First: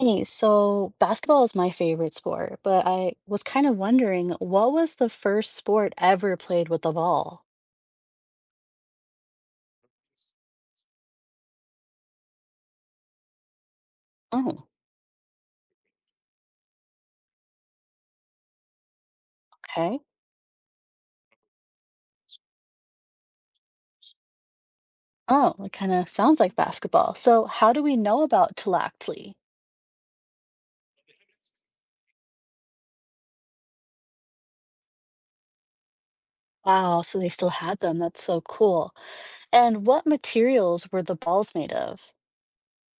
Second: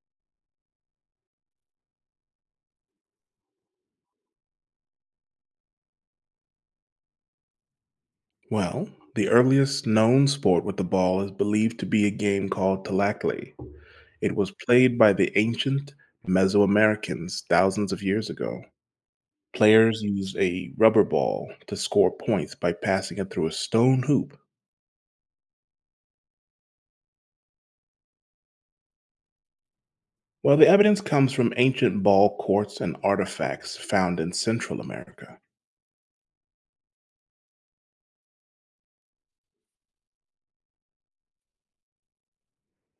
Hey, so basketball is my favorite sport, but I was kind of wondering, what was the first sport ever played with a ball? Well, the earliest known sport with the ball is believed to be a game called Tlachtli. It was Oh, played by the ancient Mesoamericans thousands of years ago. okay. Players used a rubber ball to score points by passing it through a stone hoop. Oh, it kind of sounds like basketball. So, how do we know about Tlactli? Well, the evidence comes from ancient ball courts and artifacts found in Central America. Wow, so they still had them. That's so cool. And what materials were the balls made of?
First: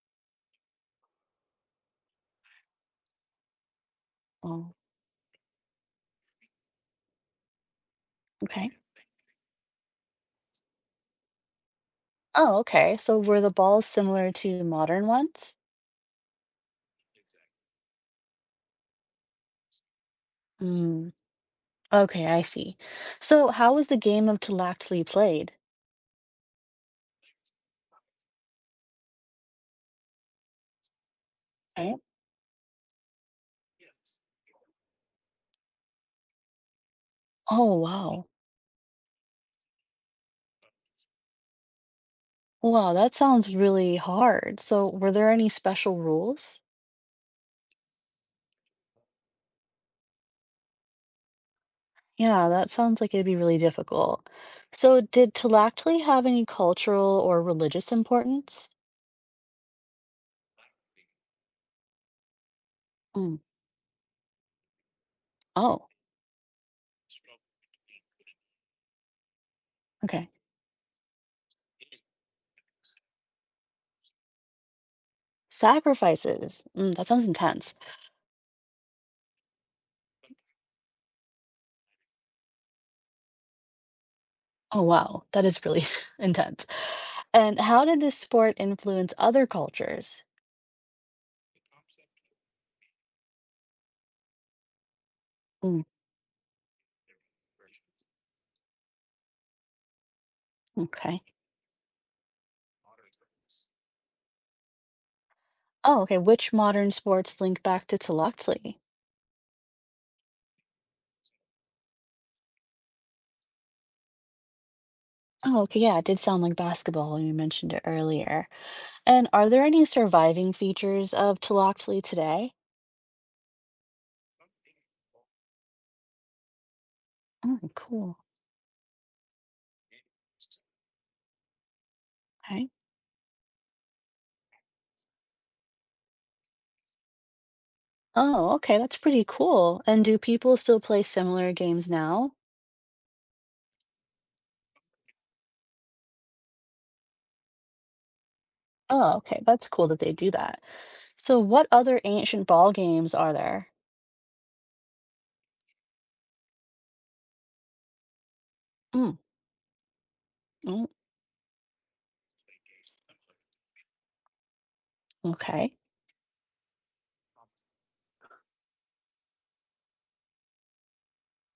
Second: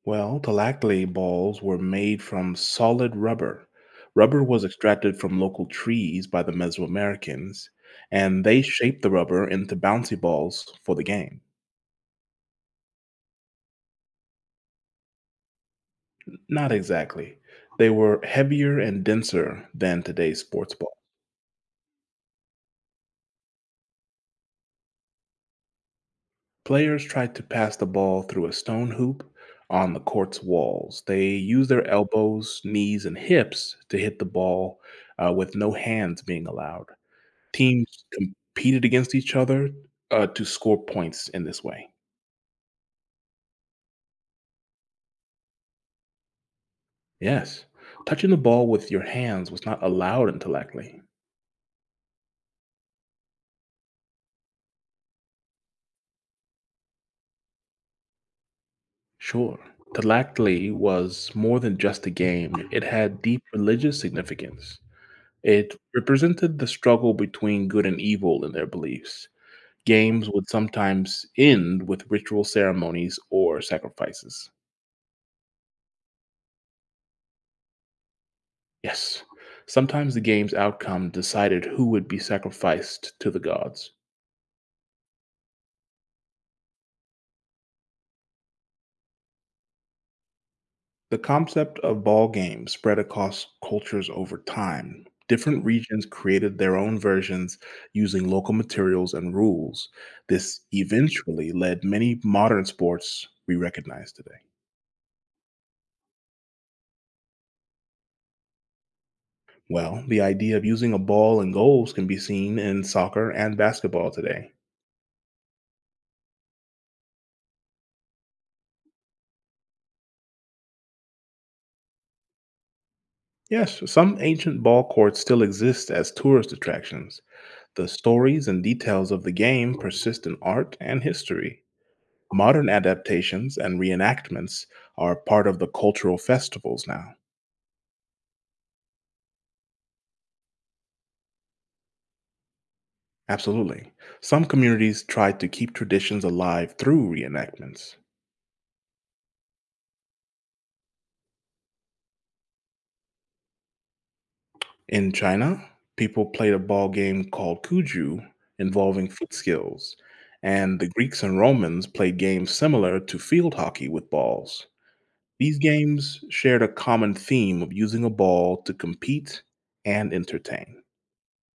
Well, the balls were made from solid rubber. Rubber was Oh, extracted from local trees by the Mesoamericans, and they okay. shaped the rubber into bouncy balls for the game. Oh, okay. So, were the balls similar to modern ones? Not exactly. They were heavier and denser than today's sports ball. Mm, okay, I see. So, how was the game of Tlactli played? Players tried to pass the ball through a stone hoop on the court's walls. They used their Okay. elbows, knees, and hips to hit the ball with no hands being allowed. Oh, Teams wow. competed against each other, to score points in this way. Wow, that sounds really hard. So, were there any special rules? Yes. Touching the ball with your hands was not allowed in Tlactli. Yeah, that sounds like it'd be really difficult. So, did Tlactli have any cultural or religious importance? Sure. Tlactli was more than just a game, it had Mm. deep religious significance. It Oh, represented the struggle between good and evil in their beliefs. Games okay. would sometimes end with ritual ceremonies or sacrifices. Sacrifices. Mm, that sounds intense. Yes. Sometimes the game's outcome decided who would be sacrificed to the gods. Oh, wow. That is really intense. And how did this sport influence other cultures? The concept of ball games spread across cultures over time. Different Mm, regions created their own versions using local materials and rules. This okay. eventually led many modern sports we recognize today. Oh, okay. Which modern sports link back to Tlactli? Well, the idea of using a ball and goals can be seen in soccer and basketball today. Oh, okay. Yeah, it did sound like basketball when you mentioned it earlier. And are there any surviving features of Tlaloc today? Yes, some ancient ball courts still exist as tourist attractions. Oh, The cool. stories and details of the game persist in art and history. Okay. Modern adaptations and reenactments are part of the cultural festivals now. Oh, okay, that's pretty cool. And do people still play similar games now? Absolutely. Some communities try to keep traditions alive through reenactments. Oh, okay, that's cool that they do that. So what other ancient ball games are there? In China, people played a ball game called Kuju involving Mm, foot skills, and mm, the Greeks and Romans played games similar to field hockey with balls. These okay. games shared a common theme of using a ball to compete and entertain.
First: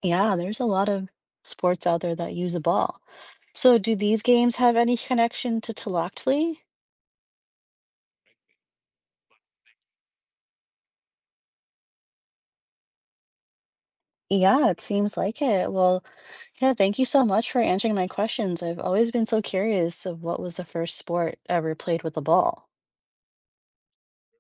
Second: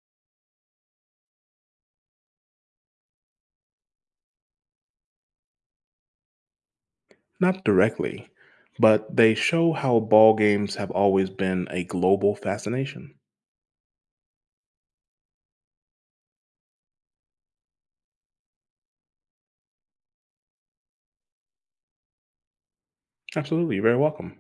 Yeah, there's a lot of sports out there that use a ball. So do these games have any connection to Tlaloc? Not directly, but they show how ball games have always been a global fascination. Yeah, it seems like it. Well, yeah, thank you so much for answering my questions. I've always been so curious of what was the first sport ever played with a ball. Absolutely, you're very welcome.